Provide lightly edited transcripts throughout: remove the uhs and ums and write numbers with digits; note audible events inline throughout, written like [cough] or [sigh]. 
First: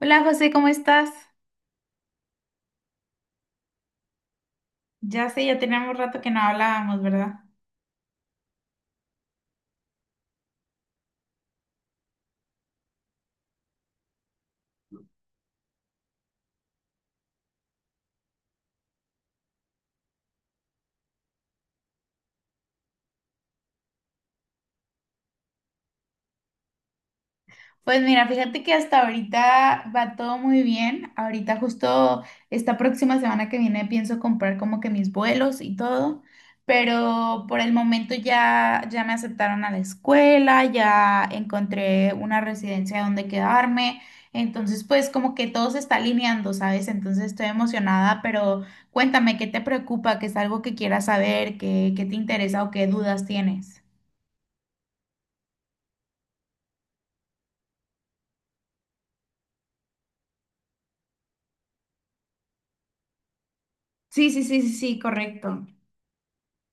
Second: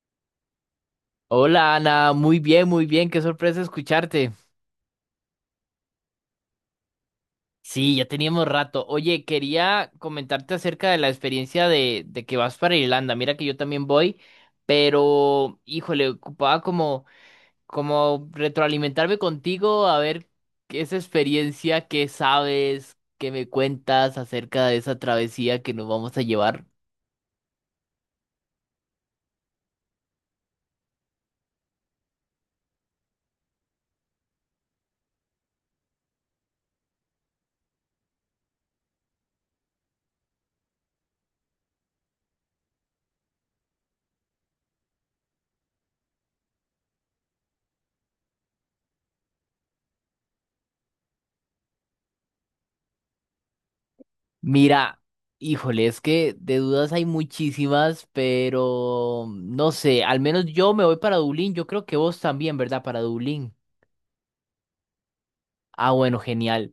Hola José, ¿cómo estás? Hola Ana, muy bien, qué sorpresa escucharte. Ya sé, ya teníamos rato que no hablábamos, ¿verdad? Sí, ya teníamos rato. Oye, quería comentarte acerca de la experiencia de que vas para Irlanda. Mira que yo también voy, pero híjole, como retroalimentarme contigo a ver qué esa experiencia, qué sabes, qué me cuentas acerca de esa travesía que nos vamos a llevar. Pues mira, fíjate que hasta ahorita va todo muy bien. Ahorita justo esta próxima semana que viene pienso comprar como que mis vuelos y todo, pero por el momento ya me aceptaron a la escuela, ya encontré una residencia donde quedarme. Entonces, pues como que todo se está alineando, ¿sabes? Entonces estoy emocionada, pero cuéntame, ¿qué te preocupa? ¿Qué es algo que quieras saber? ¿Qué te interesa o qué dudas tienes? Mira, híjole, es que de dudas hay muchísimas, pero no sé, al menos yo me voy para Dublín, yo creo que vos también, ¿verdad? Para Dublín. Sí, sí, sí, sí, sí, correcto. Ah, bueno, genial.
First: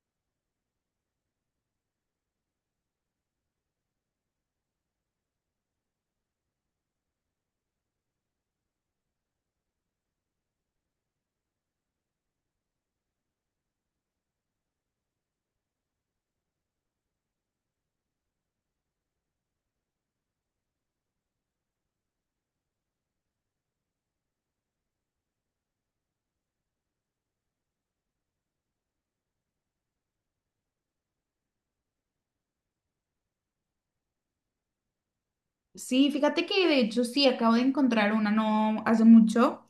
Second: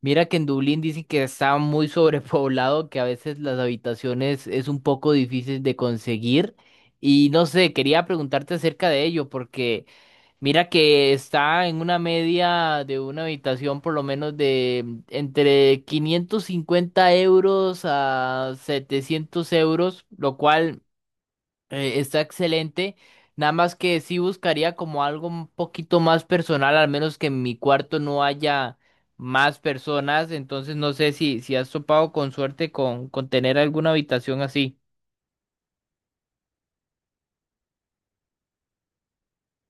Mira que en Dublín dicen que está muy [laughs] sobrepoblado, que a veces las habitaciones es un poco difícil de conseguir. Y no sé, quería preguntarte acerca de ello, porque… Mira que está en una media de una habitación por lo menos de entre 550 € a 700 euros, lo cual está excelente. Nada más que sí buscaría como algo un poquito más personal, al menos que en mi cuarto no haya más personas. Entonces no sé si has topado con suerte con tener alguna habitación así. Sí, fíjate que de hecho sí, acabo de encontrar una no hace mucho.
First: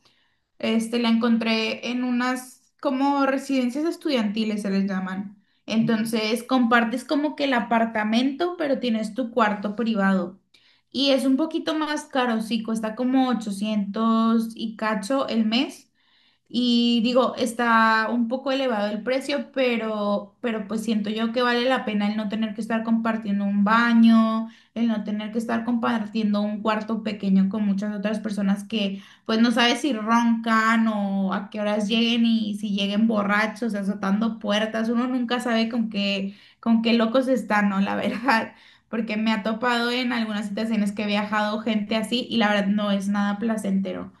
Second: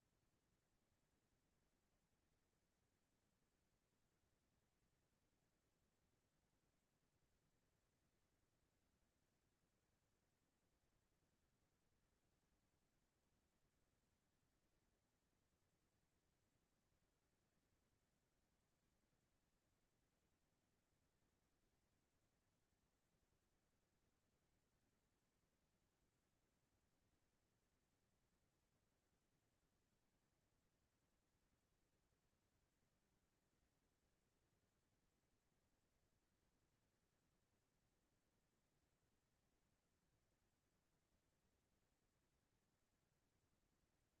Este, la encontré en unas como residencias estudiantiles se les llaman. Entonces compartes como que el apartamento, pero tienes tu cuarto privado. Y es un poquito más caro, sí, cuesta como 800 y cacho el mes, y digo, está un poco elevado el precio, pero pues siento yo que vale la pena el no tener que estar compartiendo un baño, el no tener que estar compartiendo un cuarto pequeño con muchas otras personas que pues no sabes si roncan o a qué horas lleguen y si lleguen borrachos, azotando puertas, uno nunca sabe con qué, con qué, locos están, ¿no? La verdad, [laughs] porque me ha topado en algunas situaciones que he viajado gente así y la verdad no es nada placentero.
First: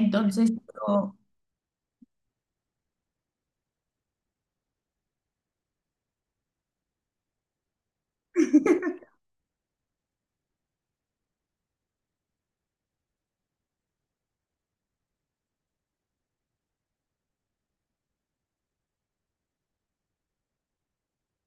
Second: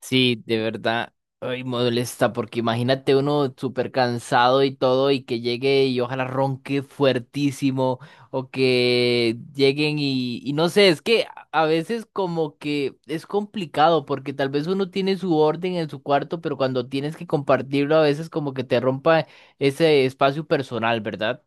Sí, de verdad, ay, molesta, porque imagínate uno súper cansado y todo, y que llegue y ojalá ronque fuertísimo, o que lleguen y no sé, es que a veces como que es complicado, porque tal vez uno tiene su orden en su cuarto, pero cuando tienes que compartirlo, a veces como que te rompa ese espacio personal, ¿verdad?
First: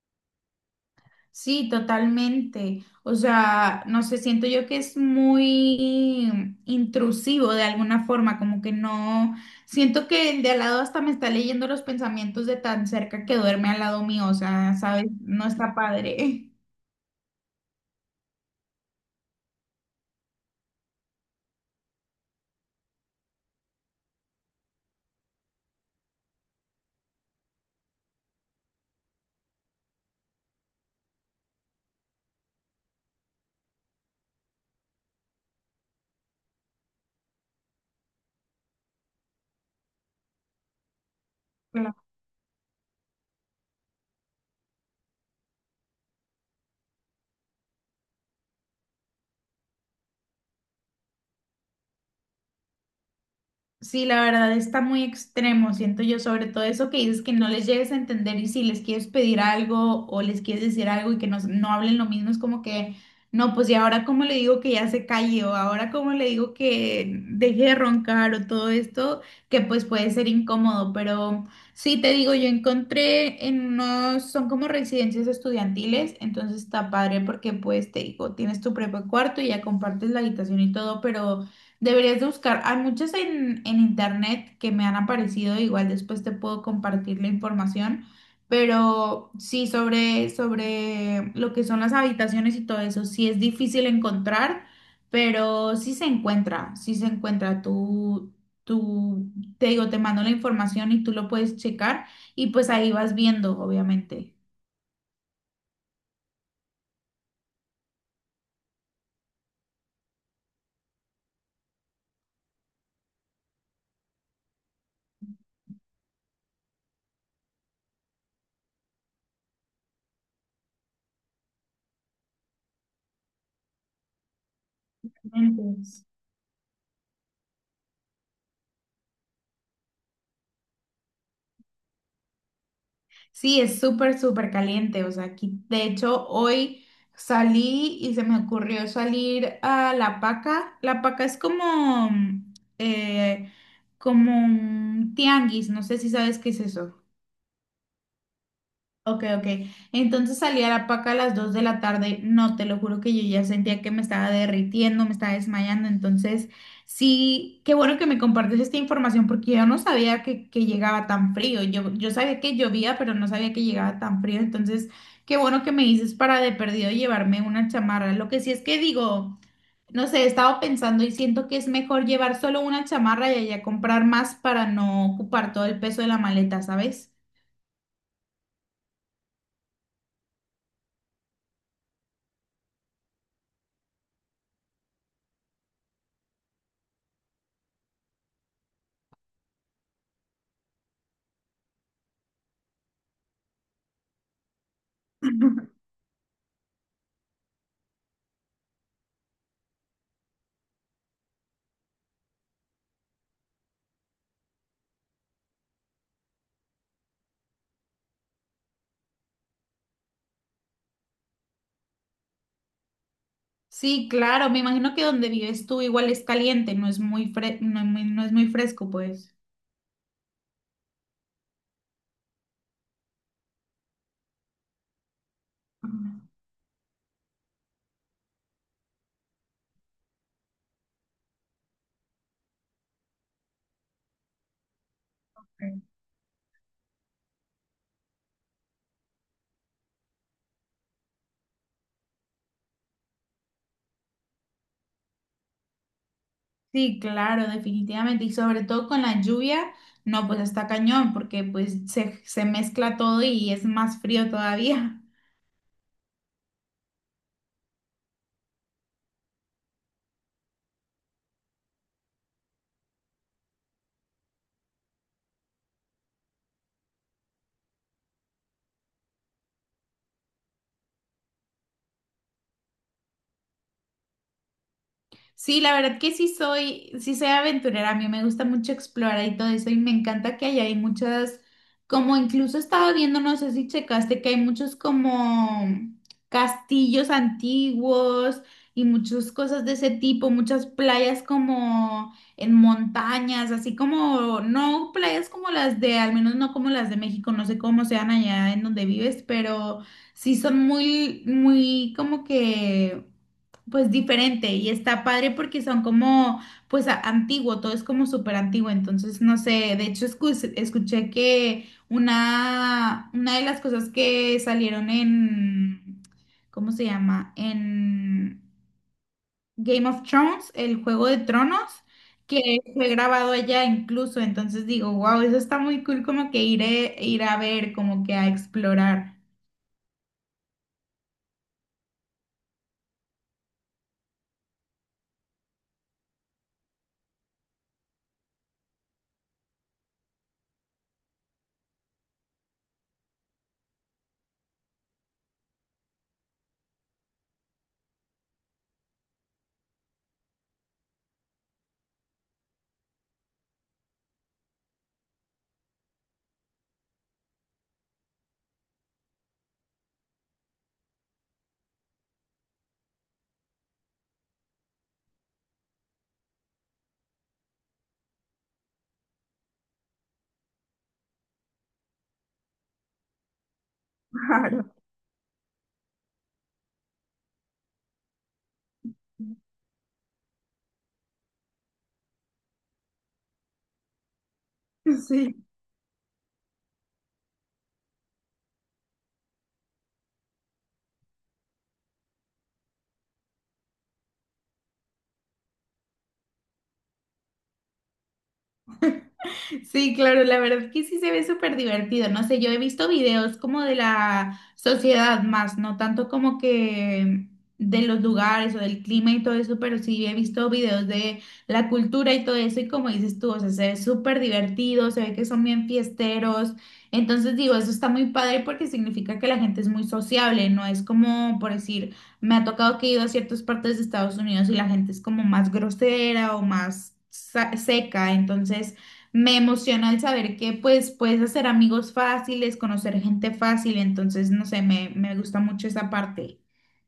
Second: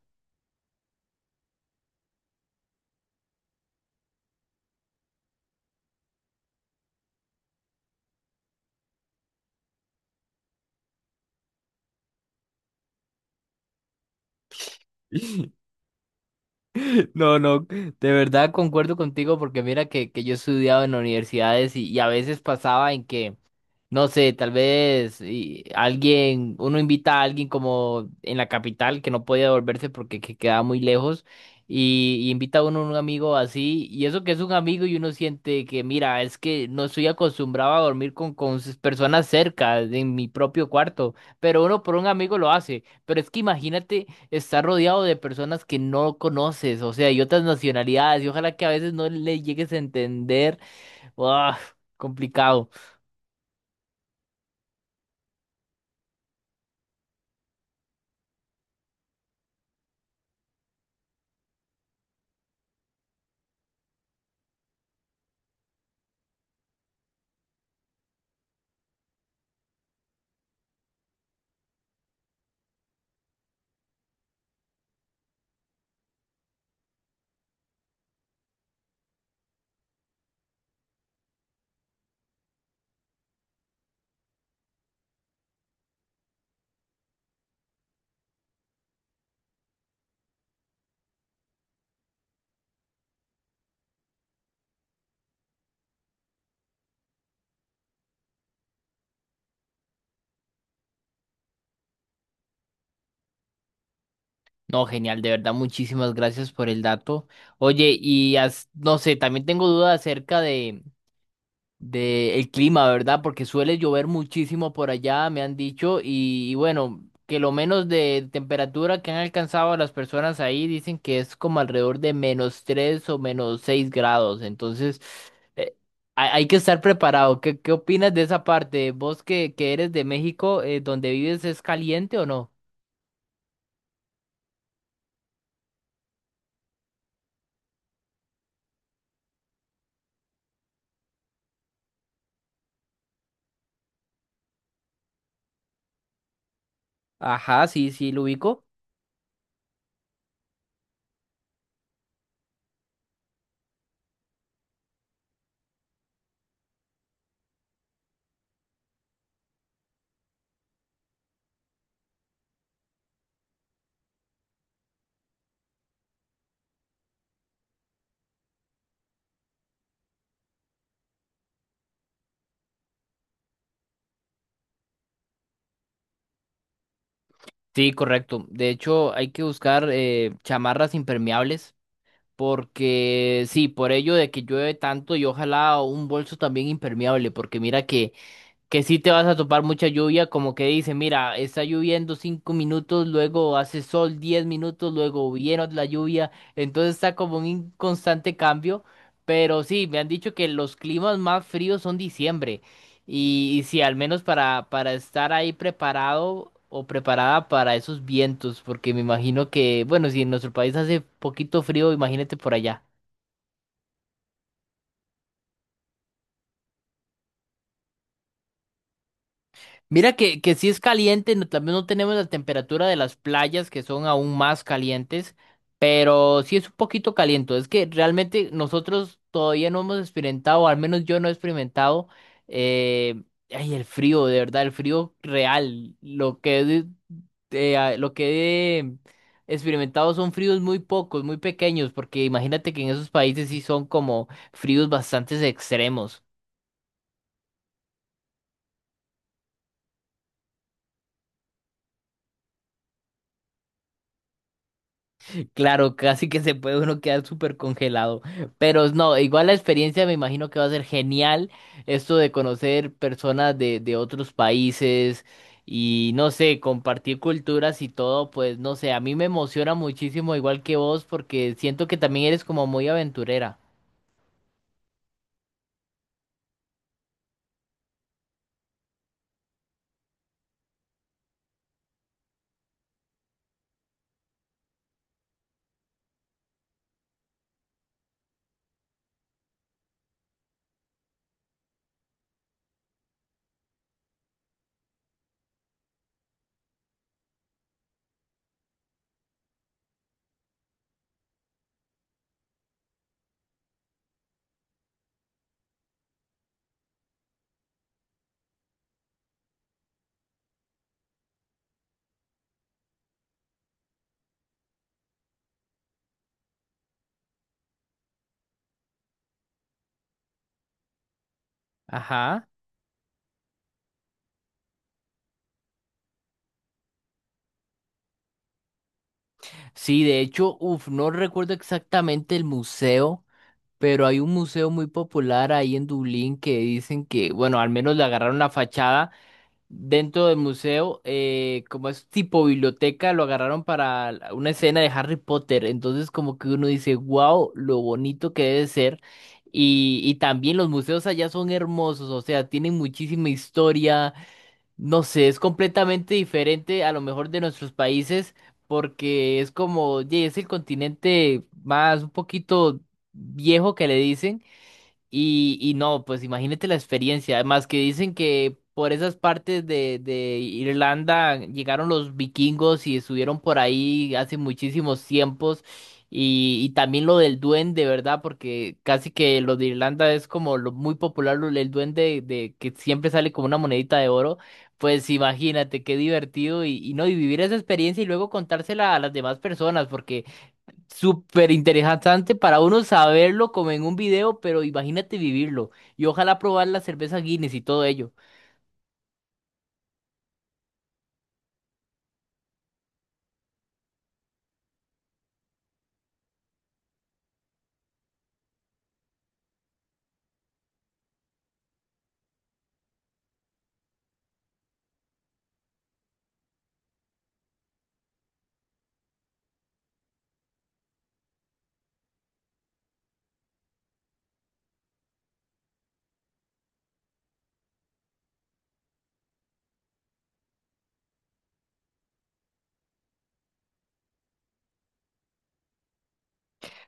Sí, totalmente. O sea, no sé, siento yo que es muy intrusivo de alguna forma, como que no, siento que el de al lado hasta me está leyendo los pensamientos de tan cerca que duerme al lado mío, o sea, ¿sabes? No [laughs] está padre. No, no, de verdad concuerdo contigo, porque mira que yo he estudiado en universidades y a veces pasaba en que no sé, tal vez y alguien, uno invita a alguien como en la capital que no puede devolverse porque que queda muy lejos y invita a uno a un amigo así y eso que es un amigo y uno siente que mira, es que no estoy acostumbrado a dormir con sus personas cerca en mi propio cuarto, pero uno por un amigo lo hace, pero es que imagínate estar rodeado de personas que no conoces, o sea, y otras nacionalidades y ojalá que a veces no le llegues a entender, ¡uah!, complicado. Sí, la verdad está muy extremo, siento yo, sobre todo eso que dices que no les llegues a entender y si les quieres pedir algo o les quieres decir algo y que no hablen lo mismo, es como que, no, pues y ahora cómo le digo que ya se calle o ahora cómo le digo que deje de roncar o todo esto, que pues puede ser incómodo, pero sí te digo, yo encontré en unos, son como residencias estudiantiles, entonces está padre porque pues te digo, tienes tu propio cuarto y ya compartes la habitación y todo, pero... Deberías de buscar, hay muchas en internet que me han aparecido, igual después te puedo compartir la información, pero sí sobre lo que son las habitaciones y todo eso, sí es difícil encontrar, pero sí se encuentra, sí se encuentra. Tú, te digo, te mando la información y tú lo puedes checar y pues ahí vas viendo, obviamente. No, genial, de verdad, muchísimas gracias por el dato. Oye, y no sé, también tengo dudas acerca de el clima, ¿verdad? Porque suele llover muchísimo por allá, me han dicho, y bueno, que lo menos de temperatura que han alcanzado las personas ahí dicen que es como alrededor de -3 o -6 grados. Entonces, eh, Excelente. hay, hay que estar preparado. ¿Qué, qué opinas de esa parte? ¿Vos que eres de México, donde vives, es caliente o no? Sí, es súper, súper caliente. O sea, aquí, de hecho, hoy salí y se me ocurrió salir a La Paca. La Paca es como, eh, como un tianguis. No sé si sabes qué es eso. Ajá, sí, sí, lo ubico. Ok, ok. Entonces salí a la paca a las 2 de la tarde. No, te lo juro que yo ya sentía que me estaba derritiendo, me estaba desmayando. Entonces, sí, qué bueno que me compartes esta información porque yo no sabía que llegaba tan frío. Yo sabía que llovía, pero no sabía que llegaba tan frío. Entonces, qué bueno que me dices para de perdido llevarme una chamarra. Lo que sí es que digo, no sé, he estado pensando y siento que es mejor llevar solo una chamarra y allá comprar más para no ocupar todo el peso de la maleta, ¿sabes? Sí, correcto. De hecho, hay que buscar chamarras impermeables porque sí, por ello de que llueve tanto y ojalá un bolso también impermeable, porque mira que sí te vas a topar mucha lluvia, como que dice, mira, está lloviendo 5 minutos, luego hace sol 10 minutos, luego [clears throat] viene [laughs] la lluvia, entonces está como en un constante cambio, pero sí, me han dicho que los climas más fríos son diciembre, y sí, al menos para estar ahí preparado o preparada para esos vientos, porque me imagino que, bueno, si en nuestro país hace poquito frío, imagínate por allá. Sí, claro, me imagino que donde vives tú igual es caliente, no es muy no es muy fresco, pues. Mira que sí es caliente, no, también no tenemos la temperatura de las playas que son aún más calientes, Ah, pero sí es un poquito caliente. Es que realmente nosotros todavía no hemos experimentado, al menos yo no he experimentado, eh, ay, el frío, de verdad, el frío ok. real. Lo que he experimentado son fríos muy pocos, muy pequeños, porque imagínate que en esos países sí son como fríos bastante extremos. Sí, claro, definitivamente. Y sobre todo con la lluvia, no, pues está cañón, porque pues se mezcla todo y es más frío todavía. Claro, casi que se puede uno quedar súper congelado. Pero no, igual la experiencia me imagino que va a ser genial. Esto de conocer personas de otros países y no sé, compartir culturas y todo, pues no sé, a mí me emociona muchísimo, igual que vos, porque siento que también eres como muy aventurera. Sí, la verdad que sí soy aventurera, a mí me gusta mucho explorar y todo eso y me encanta que allá hay muchas, como incluso estaba viendo, no sé si checaste, que hay muchos como castillos antiguos y muchas cosas de ese tipo, muchas playas como en montañas, así como, no playas como las de, al menos no como las de México, no sé cómo sean allá en donde vives, pero sí son muy, muy como que... Pues diferente y está padre porque son como, pues antiguo, todo es como súper antiguo, entonces no sé, de hecho escuché que una de las cosas que salieron en, ¿cómo se llama? En Game of Thrones, el Juego de Tronos, Ajá. que fue grabado allá incluso, entonces digo, wow, eso está muy cool como que ir, ir a ver, como que a explorar. Sí, de hecho, uff, no recuerdo exactamente el museo, pero hay un museo muy popular ahí en Dublín que dicen que, bueno, al menos le agarraron la fachada dentro del museo, como es tipo biblioteca, lo agarraron para una escena de Harry Potter. Entonces, como que uno dice, wow, lo bonito que debe ser. Y también los museos allá son hermosos, o sea, tienen muchísima historia. No sé, es completamente diferente a lo mejor de nuestros países, porque es como, "Ye, es el continente más un poquito viejo que le dicen". Y no, pues imagínate la experiencia. Además que dicen que por esas partes de Irlanda llegaron los vikingos y estuvieron por ahí hace Claro. muchísimos tiempos. Y también lo del duende, ¿verdad? Porque casi que lo de Irlanda es como lo muy popular, el duende de, que siempre sale como una monedita de oro. [laughs] Pues Sí. imagínate qué divertido y no, y vivir esa experiencia y luego contársela a las demás personas, porque súper interesante para uno saberlo como en un video, pero imagínate vivirlo. Y ojalá probar la cerveza Guinness y todo ello. Sí, claro, la verdad es que sí se ve súper divertido. No sé, yo he visto videos como de la sociedad más, no tanto como que de los lugares o del clima y todo eso, pero sí he visto videos de la cultura y todo eso. Y como dices tú, o sea, se ve súper divertido, se ve que son bien fiesteros. Entonces digo, eso está muy padre porque significa que la gente es muy sociable, no es como, por decir, me ha tocado que he ido a ciertas partes de Estados Unidos y la gente es como más grosera o más seca. Entonces... Me emociona el saber que pues puedes hacer amigos fáciles, conocer gente fácil, entonces no sé, me gusta mucho esa parte.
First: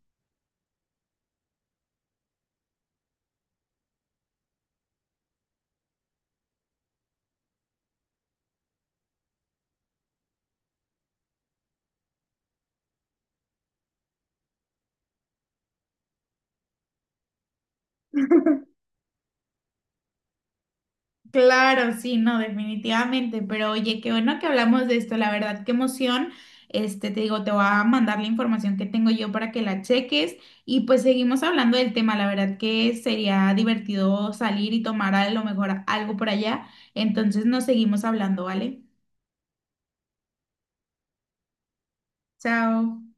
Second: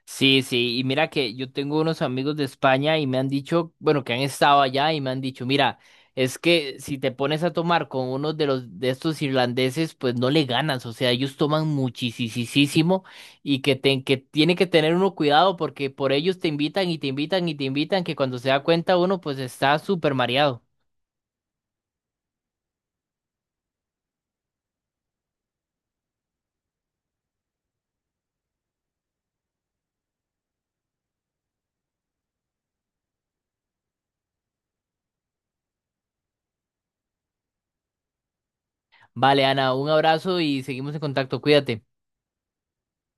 Sí, sí, y mira que yo tengo unos amigos de España y me han dicho, bueno, que han estado allá y me han dicho, mira, es que si te pones a tomar con uno de los de estos irlandeses, pues no le ganas. O sea, ellos toman muchísimo y que, te, que tiene que tener uno cuidado porque por ellos te invitan y te invitan y te invitan, que cuando se da cuenta uno, pues está súper mareado. Claro, sí, no, definitivamente, pero oye, qué bueno que hablamos de esto, la verdad, qué emoción. Este, te digo, te voy a mandar la información que tengo yo para que la cheques y pues seguimos hablando del tema, la verdad que sería divertido salir y tomar a lo mejor algo por allá, entonces nos seguimos hablando, ¿vale? Vale, Ana, un abrazo y seguimos en contacto. Cuídate. Chao.